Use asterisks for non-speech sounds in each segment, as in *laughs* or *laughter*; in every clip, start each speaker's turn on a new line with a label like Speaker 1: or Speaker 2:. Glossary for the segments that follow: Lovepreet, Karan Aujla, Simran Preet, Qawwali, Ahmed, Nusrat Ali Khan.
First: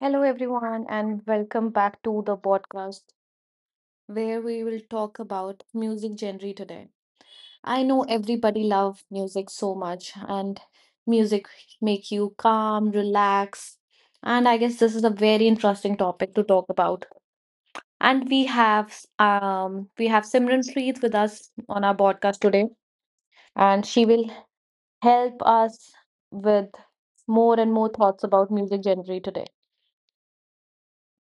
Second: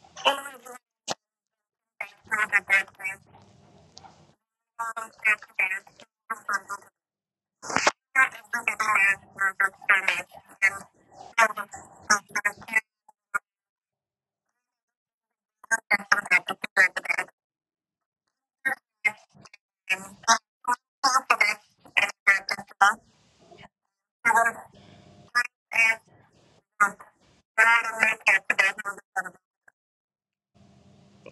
Speaker 1: Hello, everyone, and welcome back to the podcast where we will talk about music genre today. I know everybody love music so much, and music make you calm, relax, and I guess this is a very interesting topic to talk about. And we have Simran Preet with us on our podcast today, and she will help us with more and more thoughts about music genre today.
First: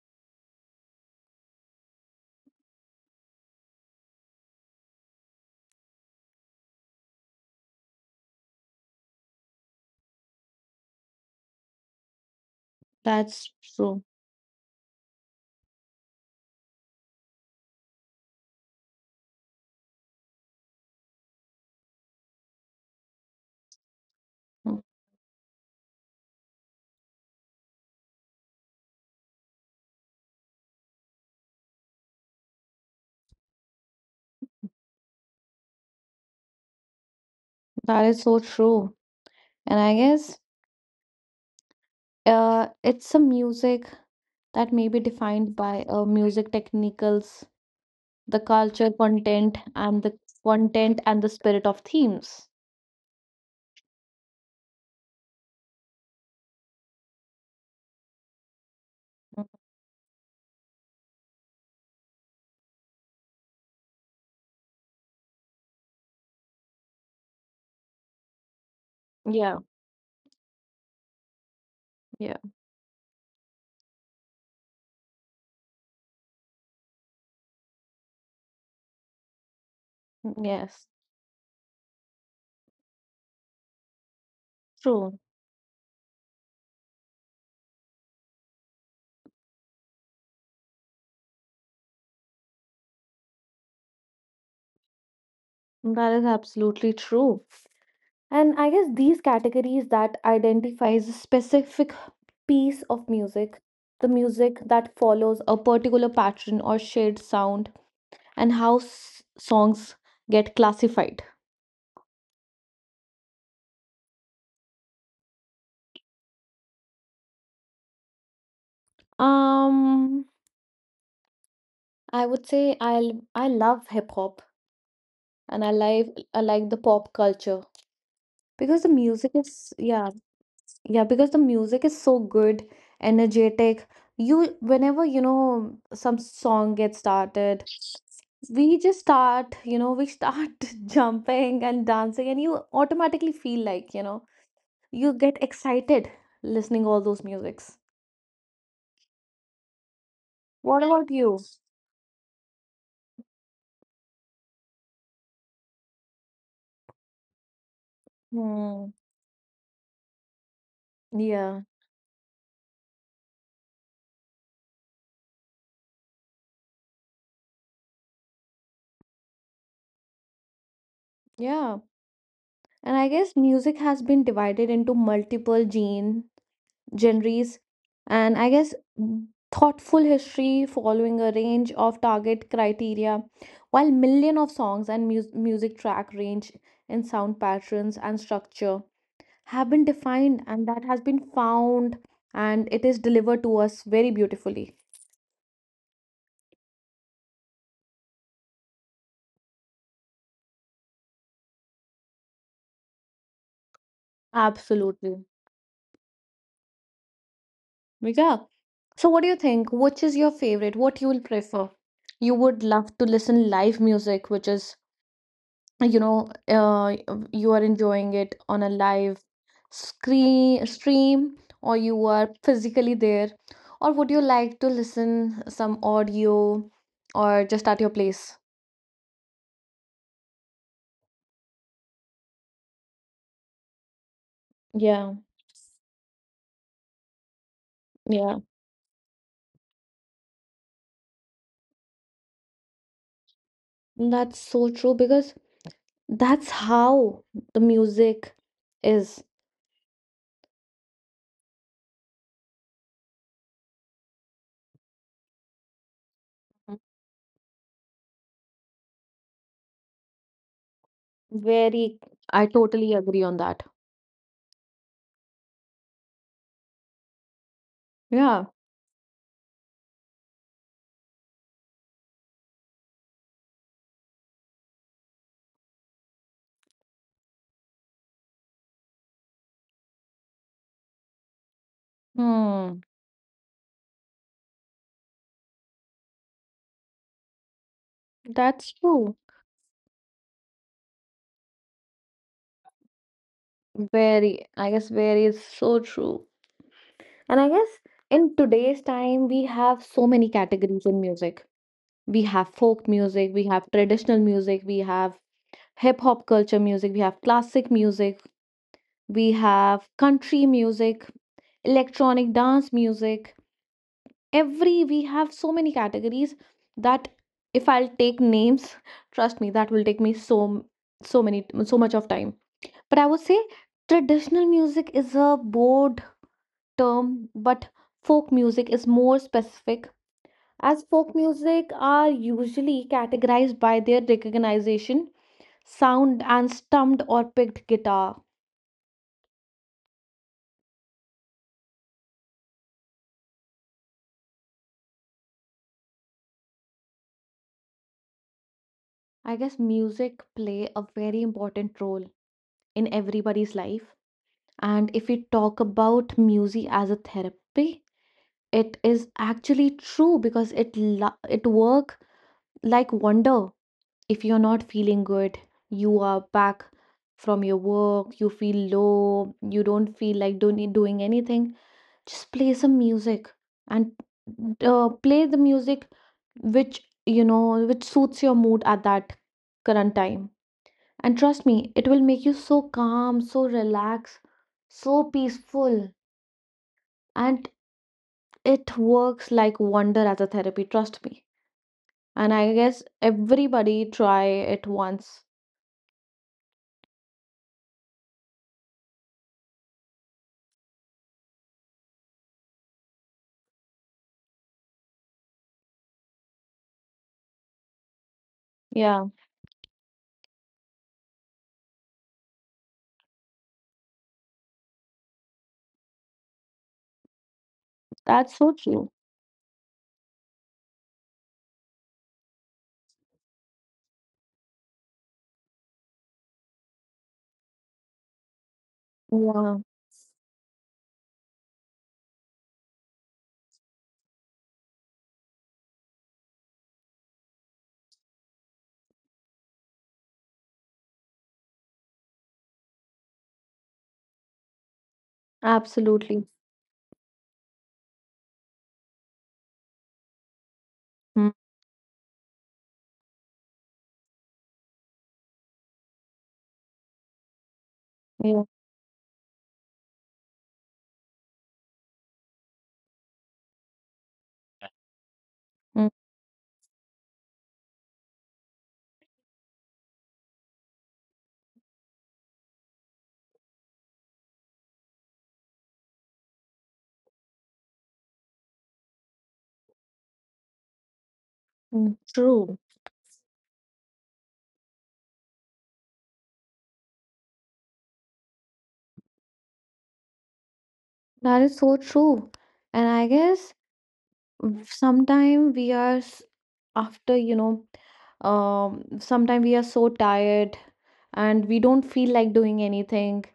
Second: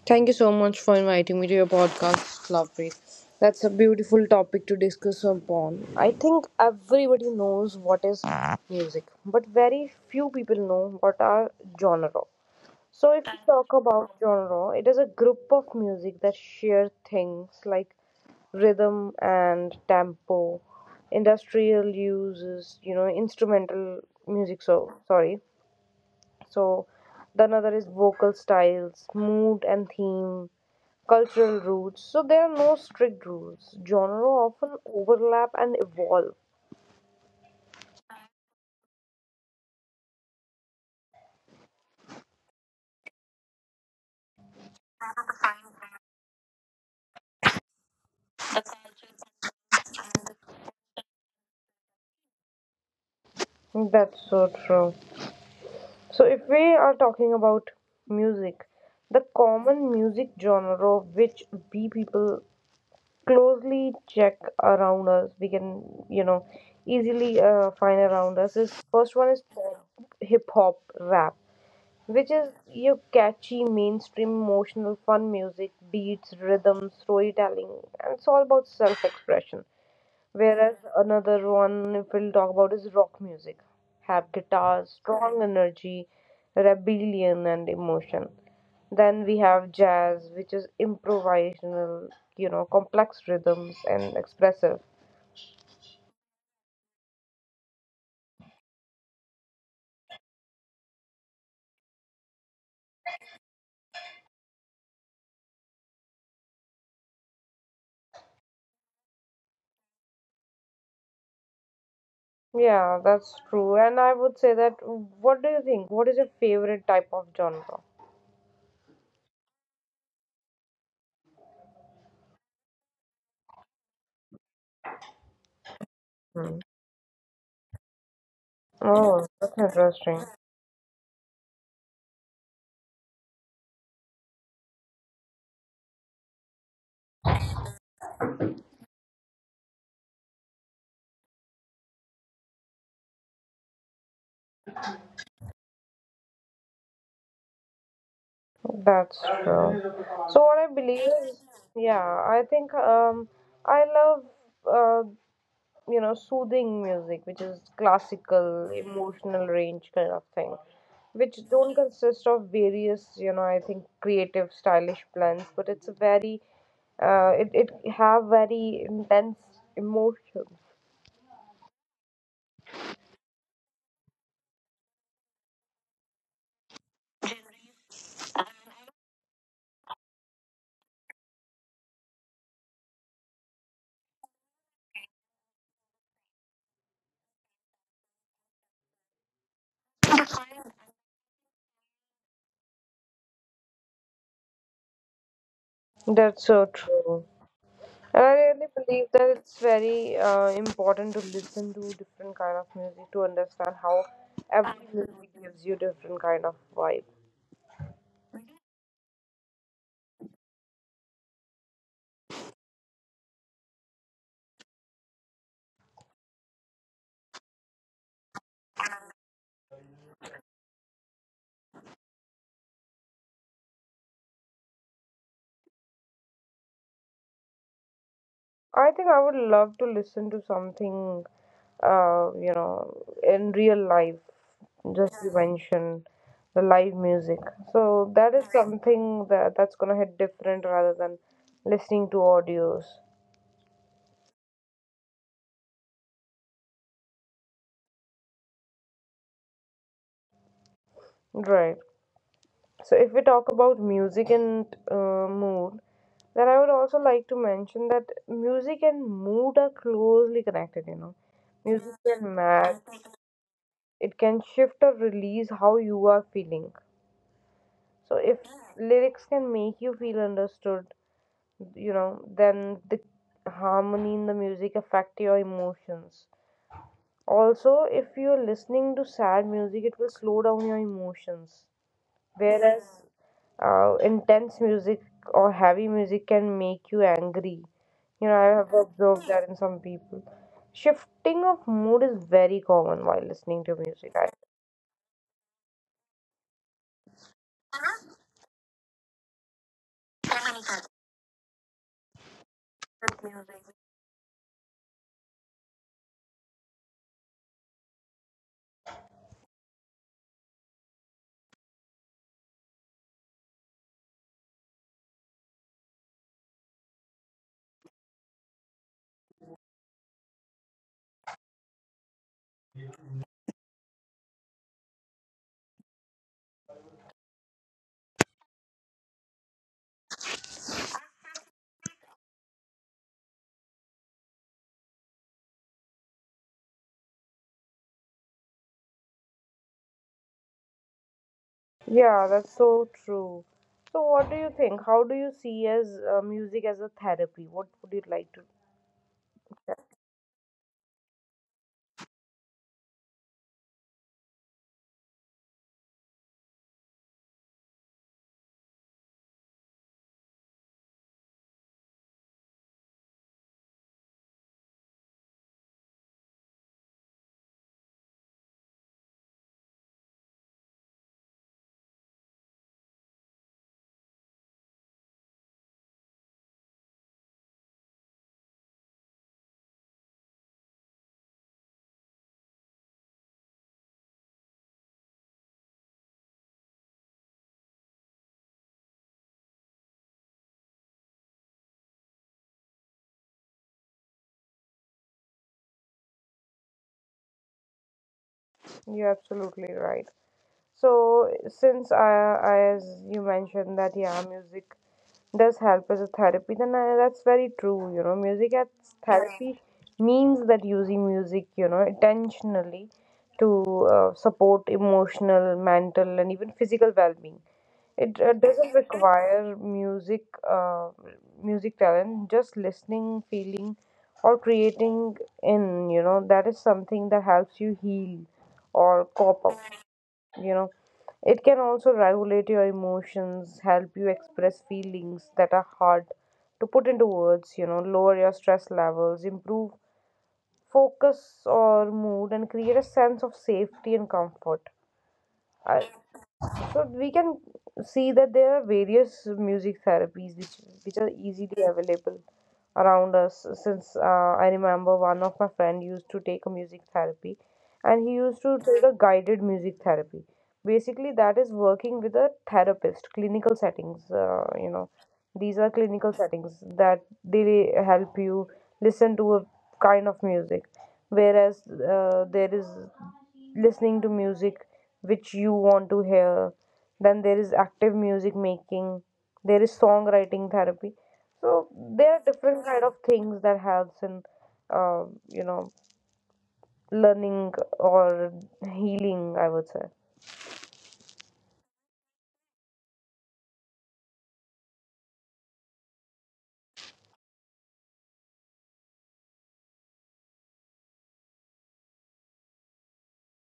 Speaker 2: Thank you so much for inviting me to your podcast, Lovepreet. That's a beautiful topic to discuss upon. I think everybody knows what is music, but very few people know what are genre. So if we
Speaker 1: That's
Speaker 2: talk
Speaker 1: true.
Speaker 2: about genre, it is a group of music that share things like rhythm and tempo, industrial uses, instrumental music so sorry, so the another is vocal styles, mood and theme, cultural roots. So there are no strict rules. Genre often overlap and evolve.
Speaker 1: That is so true. And I guess it's a music that may be defined by music technicals, the culture content and the spirit of themes.
Speaker 2: That's so true. So, if we are talking about music, the
Speaker 1: Mm,
Speaker 2: common music genre which we people closely check around us, we can, you know, easily find around us is first one is
Speaker 1: yeah,
Speaker 2: pop, hip hop, rap, which
Speaker 1: yeah.
Speaker 2: is your catchy, mainstream, emotional, fun music, beats, rhythm, storytelling, and it's all about self-expression. Whereas
Speaker 1: Yes,
Speaker 2: another one, if we'll talk about, is rock music, have guitars,
Speaker 1: true.
Speaker 2: strong energy, rebellion, and emotion. Then we have jazz, which is improvisational, complex rhythms and expressive.
Speaker 1: That is absolutely true. And I guess these categories that identifies a specific piece of music, the music that follows a particular pattern or shared sound, and how songs get classified.
Speaker 2: Yeah, that's true. And I would say that, what do you think? What is your favorite type of genre?
Speaker 1: Um, I would say I love hip hop and I like the pop culture because the
Speaker 2: Oh,
Speaker 1: music
Speaker 2: that's
Speaker 1: is yeah,
Speaker 2: interesting.
Speaker 1: yeah, because the music is so good, energetic. You whenever you know some song gets started, we just start, you know, we start *laughs* jumping and dancing, and you automatically feel like, you know, you get excited listening all those musics.
Speaker 2: That's true. So what I
Speaker 1: What
Speaker 2: believe
Speaker 1: about
Speaker 2: is,
Speaker 1: you?
Speaker 2: yeah, I think I love uh, you know, soothing music, which is classical,
Speaker 1: Hmm,
Speaker 2: emotional range kind of thing, which
Speaker 1: yeah,
Speaker 2: don't consist of various, you know, I think creative, stylish blends, but it's a very uh, it it have very intense emotion.
Speaker 1: yeah. And I guess music has been divided into multiple gene genres, and I guess thoughtful history following a range of target criteria, while million of songs and music track range in sound patterns and structure have been defined, and that has been found, and it is delivered to us very beautifully.
Speaker 2: That's so true. And I really believe that it's very important to listen to different kind of music to understand how every music
Speaker 1: Absolutely,
Speaker 2: gives you different kind of vibe.
Speaker 1: yeah. So, what do you think? Which is your favorite? What you will prefer? You would love to listen live music, which is, you know, you are enjoying it on a live screen stream, or you are physically there, or would you like to listen some audio or just at your place?
Speaker 2: I think I would love to listen to something, you know, in real life. Just
Speaker 1: Yeah,
Speaker 2: you mentioned the live music, so that is
Speaker 1: yeah,
Speaker 2: something that that's gonna hit different rather than listening to audios.
Speaker 1: that's so true because that's how the music is.
Speaker 2: Right. So, if we talk about music and mood, then I would
Speaker 1: Mhm.
Speaker 2: also like to mention that music and mood are closely connected, you know. Music
Speaker 1: Very.
Speaker 2: can
Speaker 1: I
Speaker 2: match,
Speaker 1: totally agree on that.
Speaker 2: it can shift or release how you are feeling. So, if
Speaker 1: Yeah.
Speaker 2: lyrics can make you feel understood, you know, then the harmony in the music affect your emotions. Also, if you're listening to sad music, it will slow down your emotions.
Speaker 1: Hmm.
Speaker 2: Whereas intense music or heavy music can make you angry. You know, I have
Speaker 1: That's true.
Speaker 2: observed that in some people. Shifting of mood is very common while listening to music.
Speaker 1: Very, I guess very is so true. And I guess in today's time, we have so many categories in music. We have folk music, we have traditional music, we have hip hop culture music, we have classic music, we have country music, electronic dance music. Every we have so many categories that if I'll take names, *laughs* trust me, that will take me so so many so much of time. But I would say traditional music is a broad term, but folk music is more specific as folk music are usually categorized by their recognition, sound, and stumped or picked guitar.
Speaker 2: Yeah, that's so true. So, what do you think? How do you see as music as a therapy? What would you like to?
Speaker 1: I guess music play a very important role in everybody's life. And if we talk about music as a therapy, it is actually true because it it work like wonder. If you're not feeling good, you are back from your work, you feel low, you don't feel like doing anything, just play some music and play the music which you know which suits your mood at that current time, and trust me, it will make you so calm, so relaxed, so peaceful, and it works like wonder as a therapy, trust me. And I guess everybody try it once.
Speaker 2: You're absolutely right. So since I as you mentioned that yeah, music does help as a therapy, then that's very true. You know, music as
Speaker 1: Yeah,
Speaker 2: therapy means that using music, you know, intentionally to support emotional, mental, and even physical well-being. It
Speaker 1: that's
Speaker 2: doesn't
Speaker 1: so true.
Speaker 2: require music, music talent. Just listening, feeling, or creating in, you know, that is something that helps you heal or cope up.
Speaker 1: Yeah,
Speaker 2: You know. It can also regulate your emotions, help you express feelings that are hard to put into words, you know, lower your stress levels, improve focus or mood, and create a sense of safety and comfort. I,
Speaker 1: absolutely.
Speaker 2: so we can see that there are various music therapies which are
Speaker 1: Mm,
Speaker 2: easily available around us, since I remember one of my friend used to take a music therapy, and he used to
Speaker 1: yeah.
Speaker 2: take a guided music therapy. Basically, that is working with a therapist clinical settings. You know, these are
Speaker 1: Mm,
Speaker 2: clinical settings, that they help you listen to a kind of music. Whereas there is listening to music which you want to hear, then there is active music making, there is songwriting therapy. So
Speaker 1: mm.
Speaker 2: there are different
Speaker 1: True.
Speaker 2: kind of things that helps in uh, you know, learning or healing, I would say.
Speaker 1: That is so true. And I guess sometimes we are after, you know, sometimes we are so tired and we don't feel like doing anything.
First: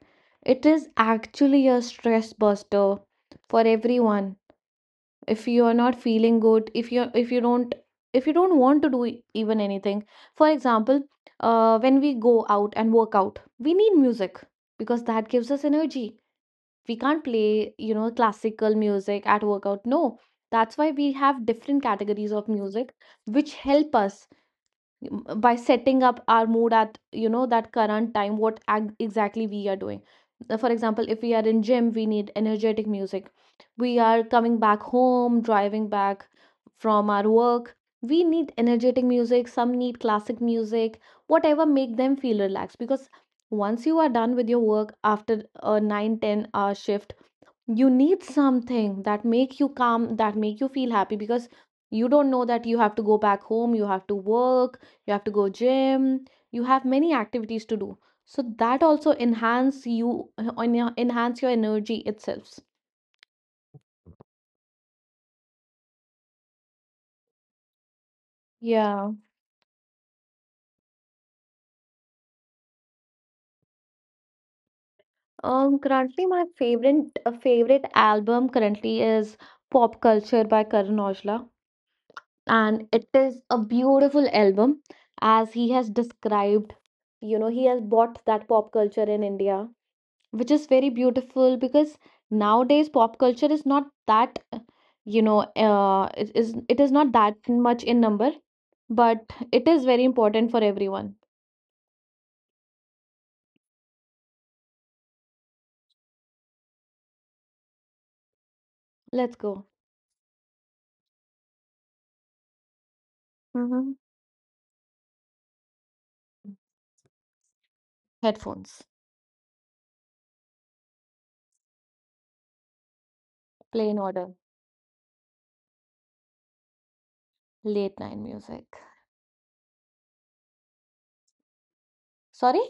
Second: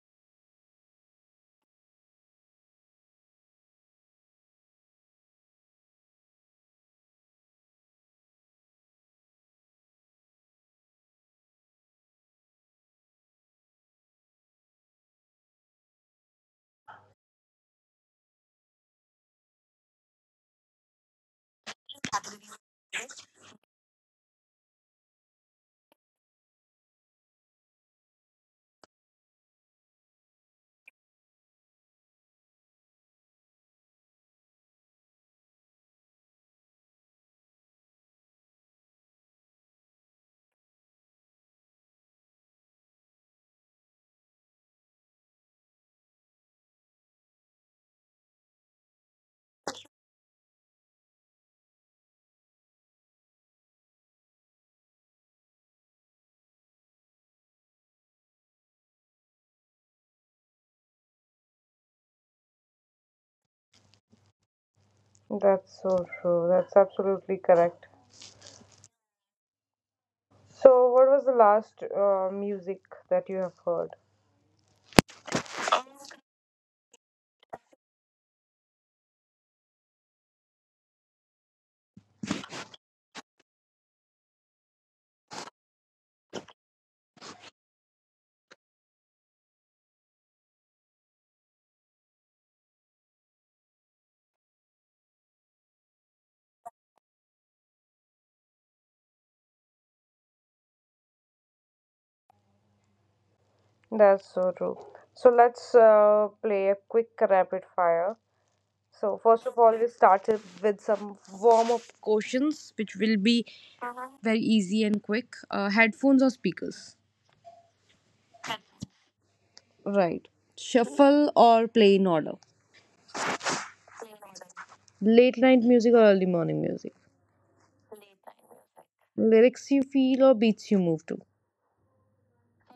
Speaker 1: It is actually a stress buster for everyone. If you are not feeling good, if you don't, if you don't want to do even anything, for example, when we go out and work out, we need music because that gives us energy. We can't play, you know, classical music at workout, no. That's why we have different categories of music which help us, by setting up our mood at, you know, that current time what exactly we are doing. For example, if we are in gym, we need energetic music. We are coming back home, driving back from our work, we need energetic music. Some need classic music, whatever make them feel relaxed, because once you are done with your work after a 9-10 hour shift, you need something that make you calm, that make you feel happy because you don't know that you have to go back home, you have to work, you have to go gym, you have many activities to do. So that also enhance you on your enhance your energy itself.
Speaker 2: That's so true, that's absolutely correct.
Speaker 1: Yeah.
Speaker 2: So what was the last music that you have heard?
Speaker 1: Currently my favorite favorite album currently is Pop Culture by Karan Aujla, and it is a beautiful album as he has described. You know, he has bought that pop culture in India, which is very beautiful because nowadays pop culture is not that, you know, it is, it is not that much in number, but it is very important for everyone.
Speaker 2: That's so true. So let's play a quick rapid fire. So
Speaker 1: Let's
Speaker 2: first of
Speaker 1: go.
Speaker 2: all, we'll start it with some warm-up questions, which will be
Speaker 1: Hmm.
Speaker 2: very easy and quick. Headphones or speakers?
Speaker 1: Headphones.
Speaker 2: Right. Shuffle or play in order?
Speaker 1: Play in order.
Speaker 2: Late night music or early morning music?
Speaker 1: Late night music.
Speaker 2: Lyrics you feel or beats you move to?
Speaker 1: Sorry.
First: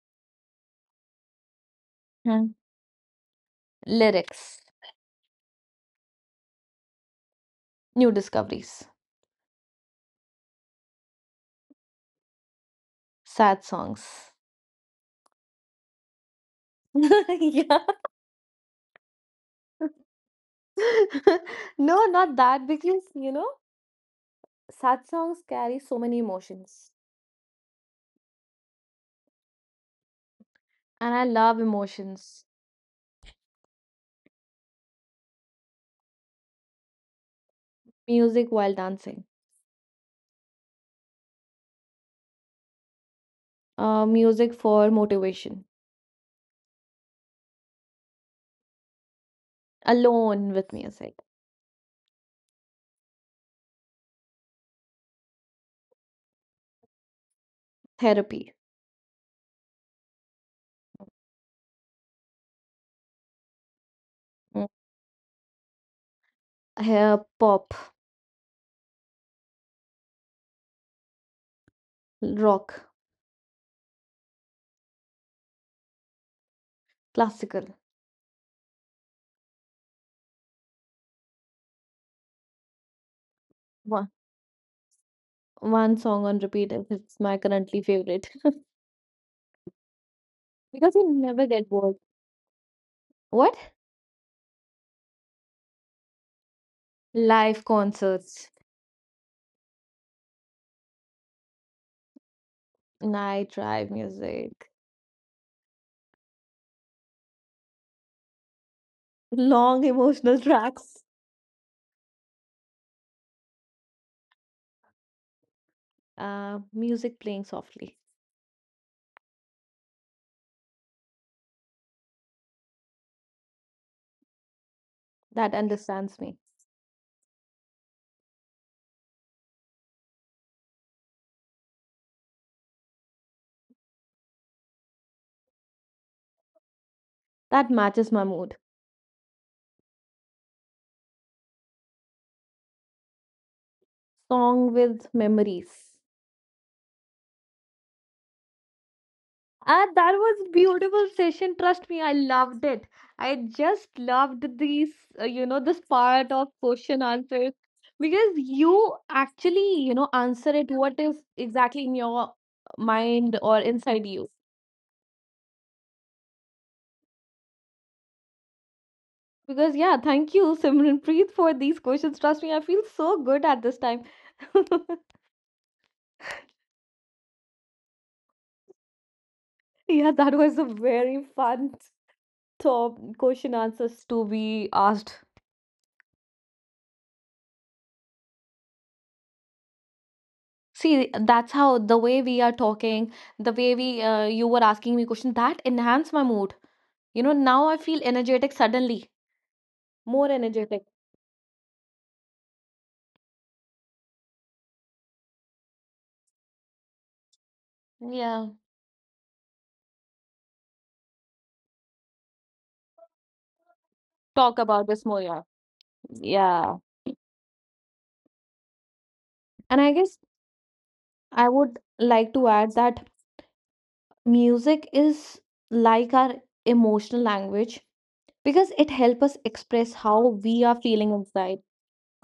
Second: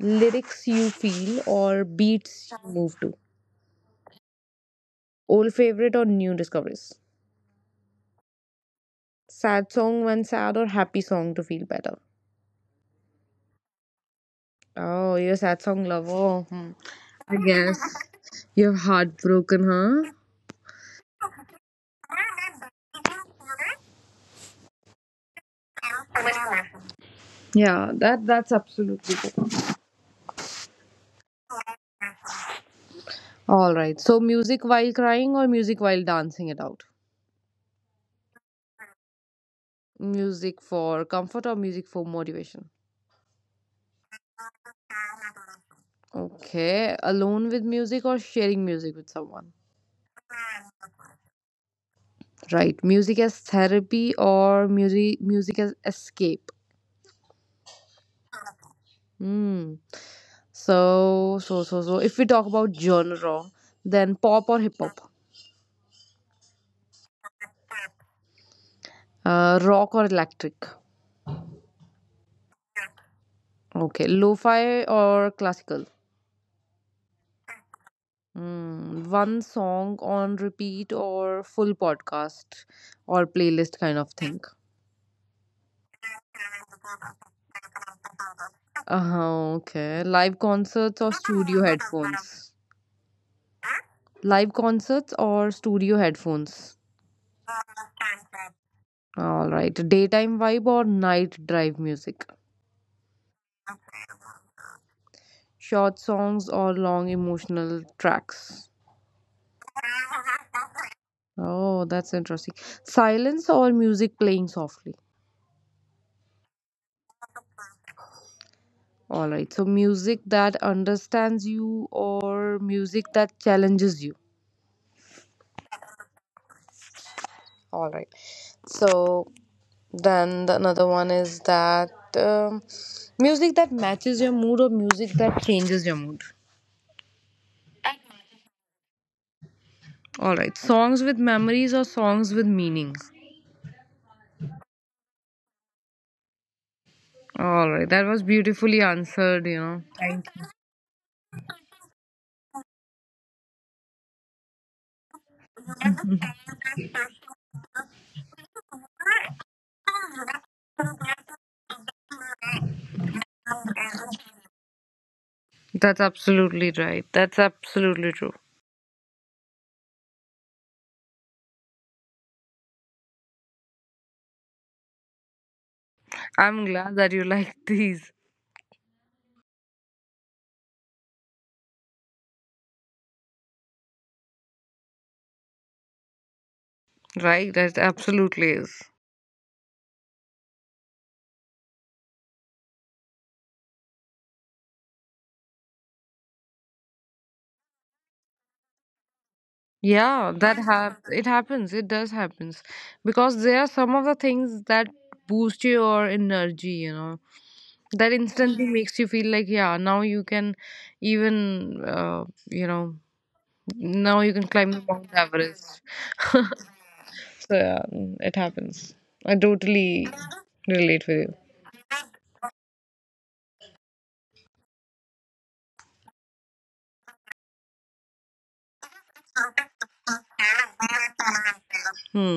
Speaker 2: Lyrics you feel or
Speaker 1: Hmm.
Speaker 2: beats you move to?
Speaker 1: Lyrics.
Speaker 2: Old favorite or new discoveries?
Speaker 1: New discoveries.
Speaker 2: Sad song when sad or happy song to feel better?
Speaker 1: Sad songs.
Speaker 2: Oh, you're a sad song lover. Hmm. I guess
Speaker 1: *laughs* Yeah.
Speaker 2: you're heartbroken, huh?
Speaker 1: *laughs* No, not that because, you know, sad songs carry so many emotions
Speaker 2: Yeah, that that's absolutely good.
Speaker 1: and I love emotions.
Speaker 2: All right. So music while crying or music while dancing it out?
Speaker 1: Music while dancing.
Speaker 2: Music for comfort or music for motivation?
Speaker 1: Music for motivation.
Speaker 2: Okay. Alone with music or sharing music with someone?
Speaker 1: Alone with music.
Speaker 2: Right. Music as therapy or music as escape?
Speaker 1: Therapy.
Speaker 2: Hmm. So if we talk about genre, then pop or
Speaker 1: Mm.
Speaker 2: hip hop?
Speaker 1: Hair pop,
Speaker 2: Rock or electric?
Speaker 1: rock,
Speaker 2: Okay. Lo-fi or classical?
Speaker 1: classical.
Speaker 2: Mm, one song on repeat or full podcast or playlist kind of
Speaker 1: One,
Speaker 2: thing.
Speaker 1: One song on repeat. And it's my currently favorite
Speaker 2: Okay. Live
Speaker 1: *laughs* because
Speaker 2: concerts or
Speaker 1: you never
Speaker 2: studio
Speaker 1: get bored.
Speaker 2: headphones?
Speaker 1: What?
Speaker 2: Live concerts or studio headphones?
Speaker 1: Live concerts,
Speaker 2: All right. Daytime vibe or night drive music?
Speaker 1: night drive music,
Speaker 2: Short songs or long emotional tracks?
Speaker 1: long emotional *laughs* tracks.
Speaker 2: Oh, that's interesting. Silence or music playing softly?
Speaker 1: Music playing softly,
Speaker 2: All right. So, music that understands you or music that challenges you?
Speaker 1: that understands me,
Speaker 2: All right. So then the another one is that um, music that matches your mood or music that changes your mood.
Speaker 1: that matches my mood.
Speaker 2: All right. Songs with memories or songs with meaning.
Speaker 1: Song with memories.
Speaker 2: All right. That was beautifully answered, you know.
Speaker 1: That
Speaker 2: Thank
Speaker 1: was beautiful session. Trust me, I loved it. I just loved these, you know, this part of question answers because you actually, you know, answer it what is exactly in your mind or inside you.
Speaker 2: you. That's absolutely right. That's absolutely true.
Speaker 1: Because yeah, thank you, Simranpreet, for these questions. Trust me, I feel so good at this time. *laughs*
Speaker 2: I'm glad that you *laughs* like these.
Speaker 1: Yeah, that was a very fun top question answers to be asked.
Speaker 2: Right? That absolutely is.
Speaker 1: See, that's how the way we are talking, the way we, you were asking me question that enhance my mood. You know, now I feel energetic suddenly,
Speaker 2: Yeah,
Speaker 1: more
Speaker 2: that
Speaker 1: energetic.
Speaker 2: it happens. It does happens, because there are some of the things that boost your energy, you know, that
Speaker 1: Yeah.
Speaker 2: instantly makes you feel like yeah, now you can even you know, now you can climb
Speaker 1: Talk
Speaker 2: the
Speaker 1: about
Speaker 2: Mount
Speaker 1: this more, yeah.
Speaker 2: Everest
Speaker 1: Yeah.
Speaker 2: *laughs* so yeah, it happens. I totally
Speaker 1: And I guess
Speaker 2: relate with you.
Speaker 1: I would like to add that music is like our emotional language because it helps us express how we are feeling inside.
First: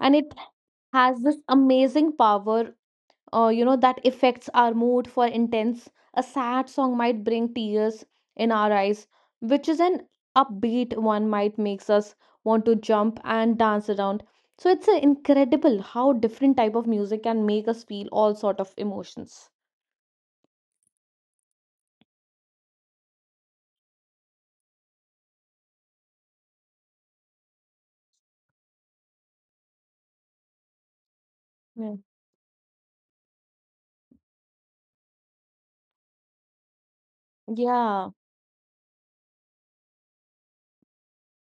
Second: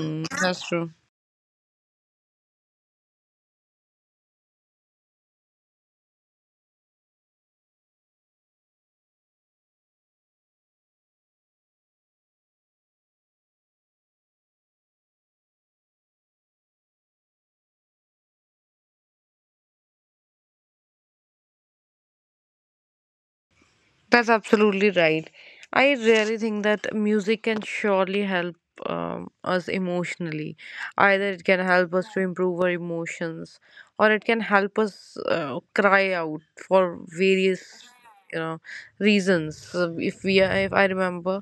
Speaker 1: And it
Speaker 2: that's true.
Speaker 1: has this amazing power, you know, that affects our mood for intense. A sad song might bring tears in our eyes, which is an upbeat one might makes us want to jump and dance around. So it's incredible how different type of music can make us feel all sort of emotions.
Speaker 2: That's absolutely right. I really think that music can surely help us emotionally. Either it can help
Speaker 1: Yeah,
Speaker 2: us to improve our emotions, or it can help us cry out for various,
Speaker 1: yeah.
Speaker 2: you know, reasons. So if if I remember,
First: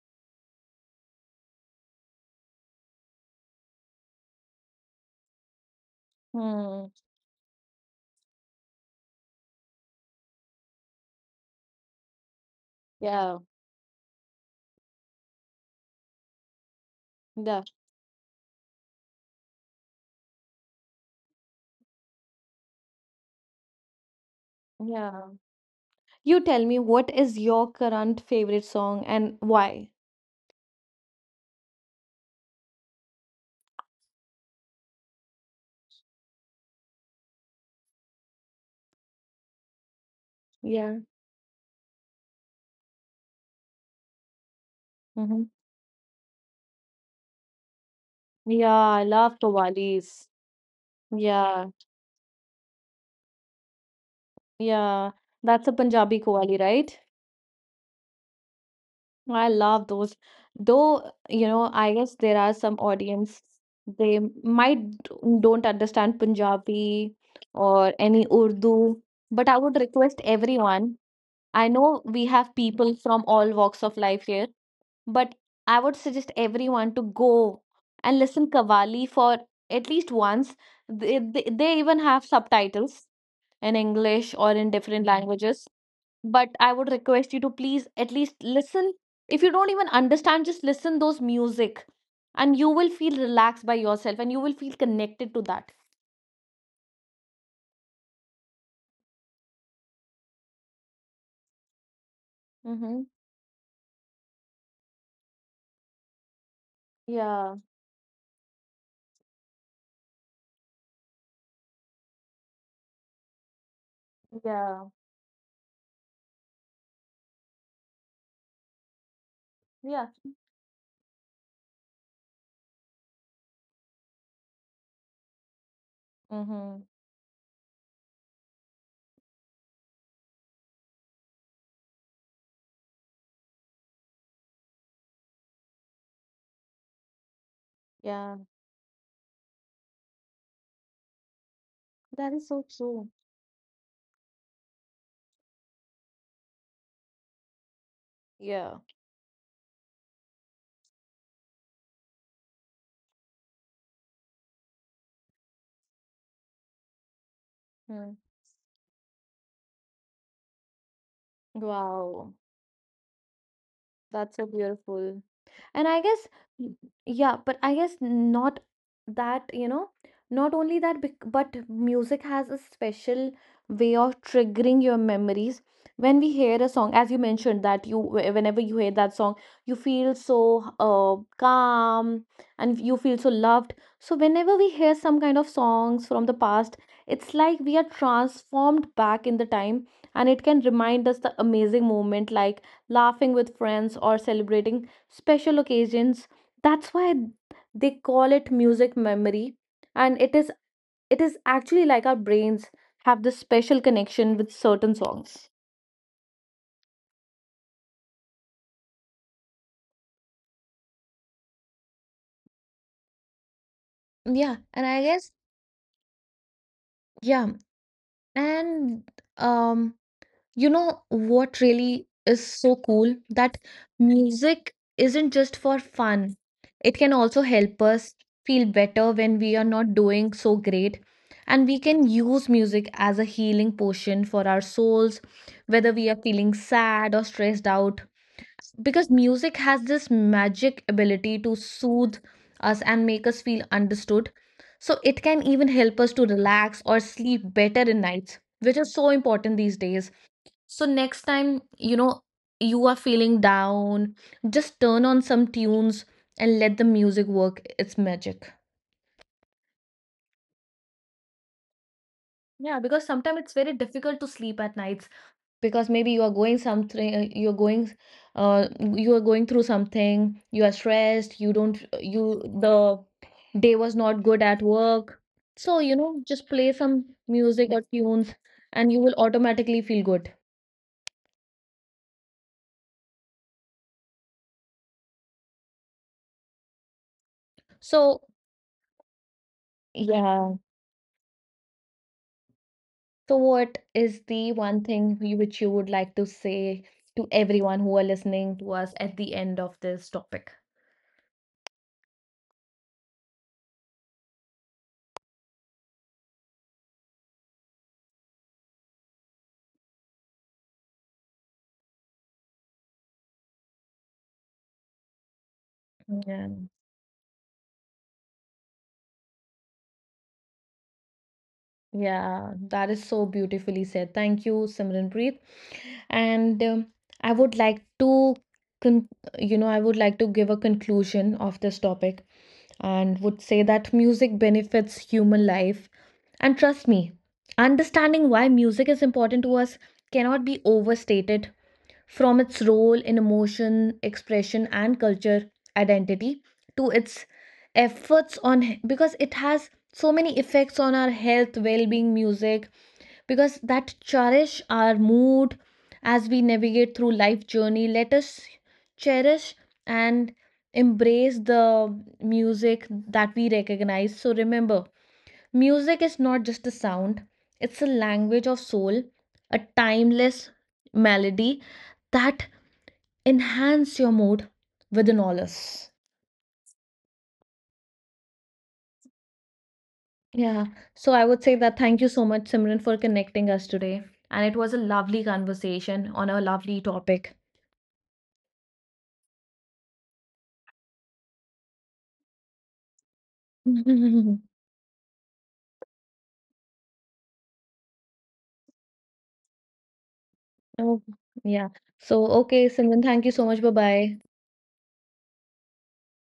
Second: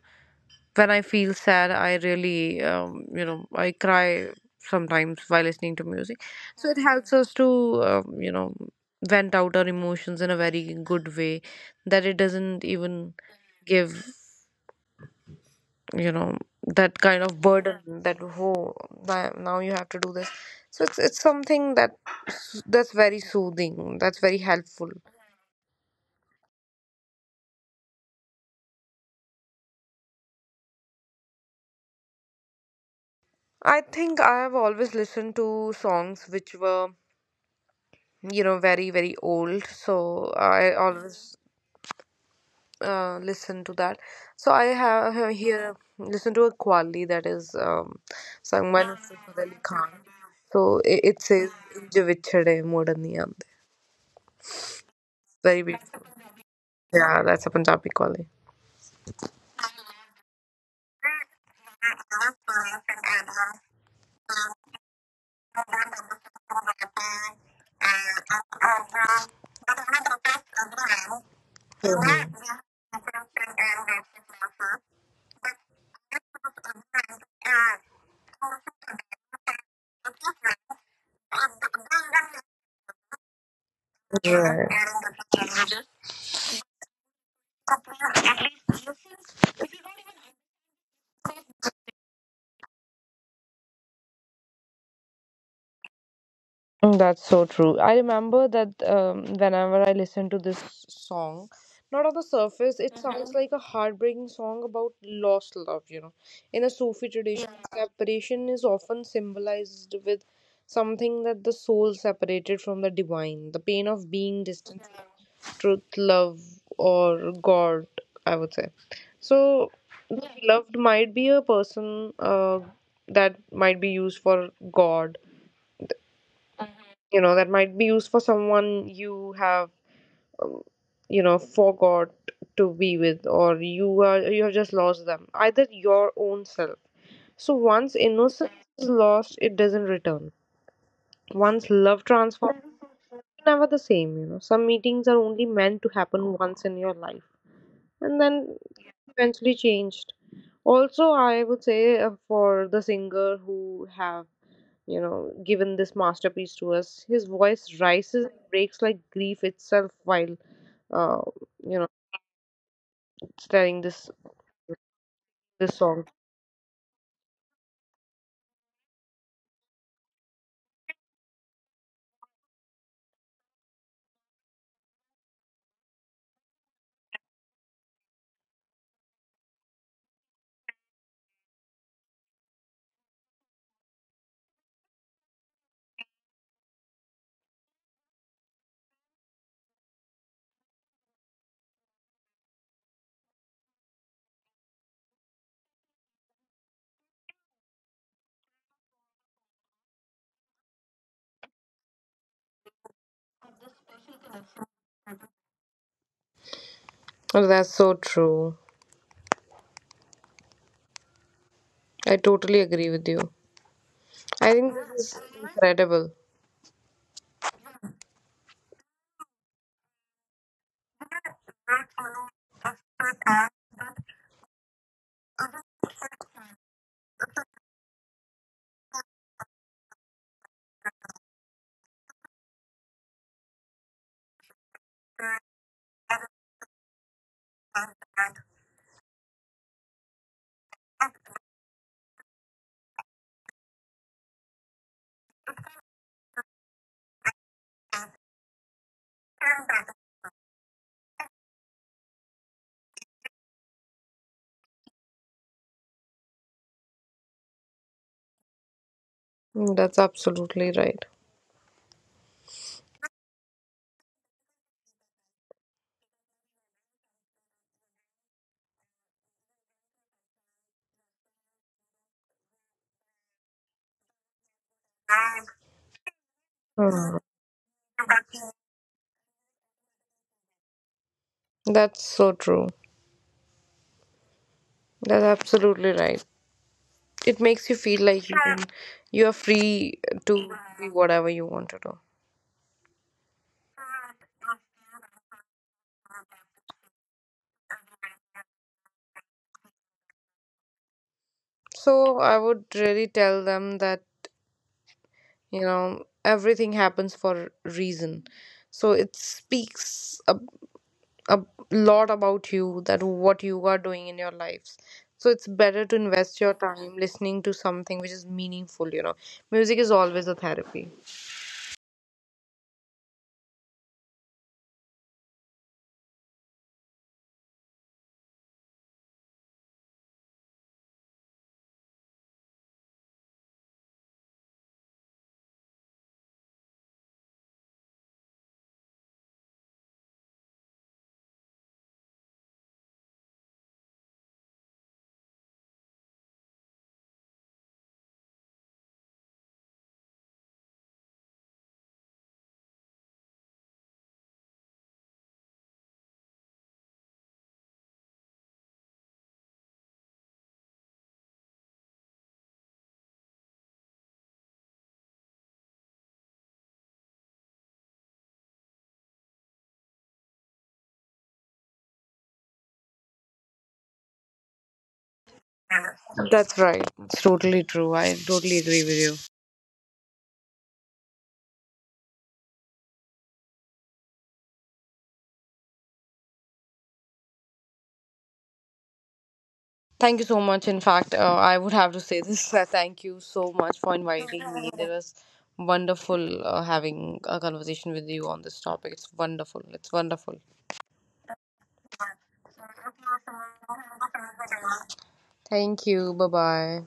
Speaker 2: when I feel sad, I really, you know, I cry sometimes while listening to music. So it
Speaker 1: Hmm.
Speaker 2: helps us to, you know, vent out our emotions in a very good way, that it doesn't even
Speaker 1: Yeah,
Speaker 2: give, you know, that kind of
Speaker 1: yeah,
Speaker 2: burden that, oh, now you have to do this. So it's something that that's very soothing, that's very helpful.
Speaker 1: yeah. You tell me, what is your current favorite song and why?
Speaker 2: I think I have always listened to songs which were, you know, very, very old. So I
Speaker 1: Yeah.
Speaker 2: always listen to that. So I have
Speaker 1: mm-hmm.
Speaker 2: here listen to a Qawwali that is sung by
Speaker 1: Yeah, I love
Speaker 2: Nusrat Ali Khan.
Speaker 1: kawalis.
Speaker 2: So it says
Speaker 1: Yeah.
Speaker 2: "जो विछड़े मुड़न नहीं आंदे."
Speaker 1: Yeah,
Speaker 2: Very
Speaker 1: that's a
Speaker 2: beautiful.
Speaker 1: Punjabi qawwali, right?
Speaker 2: Yeah, that's a Punjabi Qawwali.
Speaker 1: I love those. Though, you know, I guess there are some audience, they might don't understand Punjabi or any Urdu, but I would request everyone. I know we
Speaker 2: Mhm.
Speaker 1: have people from all walks of life here, but I would suggest everyone to go and listen Qawwali for at least once. They even have subtitles in English or
Speaker 2: Right.
Speaker 1: in different languages, but I would request you to please at least listen. If you don't even understand, just listen those music and you will feel relaxed by yourself and you will feel connected to that.
Speaker 2: Mm, that's so true. I remember that whenever I listen to this song, not on the surface, it
Speaker 1: Mm-hmm.
Speaker 2: sounds like a heartbreaking song about lost love, you know. In a Sufi tradition,
Speaker 1: Yeah,
Speaker 2: Separation is often symbolized with something that the soul separated from the divine, the pain of being distant
Speaker 1: yeah,
Speaker 2: from Mhm. truth, love, or God, I would say. So,
Speaker 1: yeah.
Speaker 2: the beloved might be a person uh, that might be used for God,
Speaker 1: mm-hmm.
Speaker 2: you know, that might be used for someone you have, you know, forgot to be with, or you are, you have just lost them, either your own self. So once
Speaker 1: Yeah,
Speaker 2: innocence is lost, it doesn't return. Once love
Speaker 1: that is
Speaker 2: transforms,
Speaker 1: so true.
Speaker 2: it's never the same, you know. Some meetings are only meant to happen once in your life, and then
Speaker 1: Yeah.
Speaker 2: eventually changed. Also, I would say, for the singer who have, you know, given this masterpiece to us, his voice rises
Speaker 1: Mm.
Speaker 2: and breaks like grief itself, while uh, you know,
Speaker 1: Wow.
Speaker 2: studying
Speaker 1: That's so beautiful.
Speaker 2: this
Speaker 1: And
Speaker 2: song.
Speaker 1: I guess, y- yeah, but I guess not that, you know, not only that, but music has a special way of triggering your memories. When we hear a song, as you mentioned, that you, whenever you hear that song, you feel so calm and you feel so loved. So, whenever we hear some kind of songs from the past, it's like we are transformed back in the time, and it can remind us the amazing moment like laughing with friends, or celebrating special occasions. That's why they call it music memory. And it is, it is actually like our brains have this special connection with certain songs.
Speaker 2: Oh, that's so true. I totally agree with you. I
Speaker 1: Yeah,
Speaker 2: think
Speaker 1: and I
Speaker 2: this is
Speaker 1: guess
Speaker 2: incredible.
Speaker 1: yeah, and um you know what really is so cool? That music isn't just for fun. It can also help us feel better when we are not doing so great. And we can use music as a healing potion for our souls, whether we are feeling sad or stressed out. Because music has this magic ability to soothe us and make us feel understood. So it can even help us to relax or sleep better in nights, which is so important these days. So next time, you know, you are feeling down, just turn on some tunes and let the music work its magic.
Speaker 2: Mm, that's absolutely right.
Speaker 1: Yeah, because sometimes it's very difficult to sleep at nights because maybe you are going something, you're going, you are going through something, you are stressed, you don't, you, the day was not good at work. So, you know, just play
Speaker 2: Mm.
Speaker 1: some music or tunes and you will automatically feel good.
Speaker 2: That's so true. That's absolutely right. It makes you feel like you
Speaker 1: So,
Speaker 2: can, you are free to
Speaker 1: yeah.
Speaker 2: be whatever you want to do.
Speaker 1: So, what is the one thing you, which you would like to say to everyone who are listening to us at the end of this topic?
Speaker 2: So I would really tell them that, you know, everything happens for a reason. So it speaks. A lot about you, that what you are doing in your lives. So it's better to invest your
Speaker 1: Yeah,
Speaker 2: time listening to something which is meaningful, you know. Music is always a therapy.
Speaker 1: yeah, that is so beautifully said. Thank you, Simranpreet. And I would like to, con- you know, I would like to give a conclusion of this topic and would say that music benefits human life. And trust me, understanding why music is important to us cannot be overstated, from its role in emotion, expression, and culture identity to its efforts on because it has so many effects on our health, well being, music, because that cherish our mood as we navigate through life journey. Let us cherish and embrace the music that we recognize. So remember, music is not just a sound, it's a language of soul, a timeless melody that enhance your mood with the knowledge.
Speaker 2: That's right, it's totally true. I totally agree with you.
Speaker 1: Yeah. So I would say that thank you so much, Simran, for connecting us today. And it was a lovely conversation on a lovely topic.
Speaker 2: Thank you so much. In fact, I would have to say this *laughs* thank you so much
Speaker 1: *laughs*
Speaker 2: for inviting
Speaker 1: Oh,
Speaker 2: me, it was wonderful having a conversation with you on this topic. It's wonderful, it's wonderful.
Speaker 1: yeah. So, okay, Simran, thank you so much. Bye bye.
Speaker 2: Thank you, bye bye.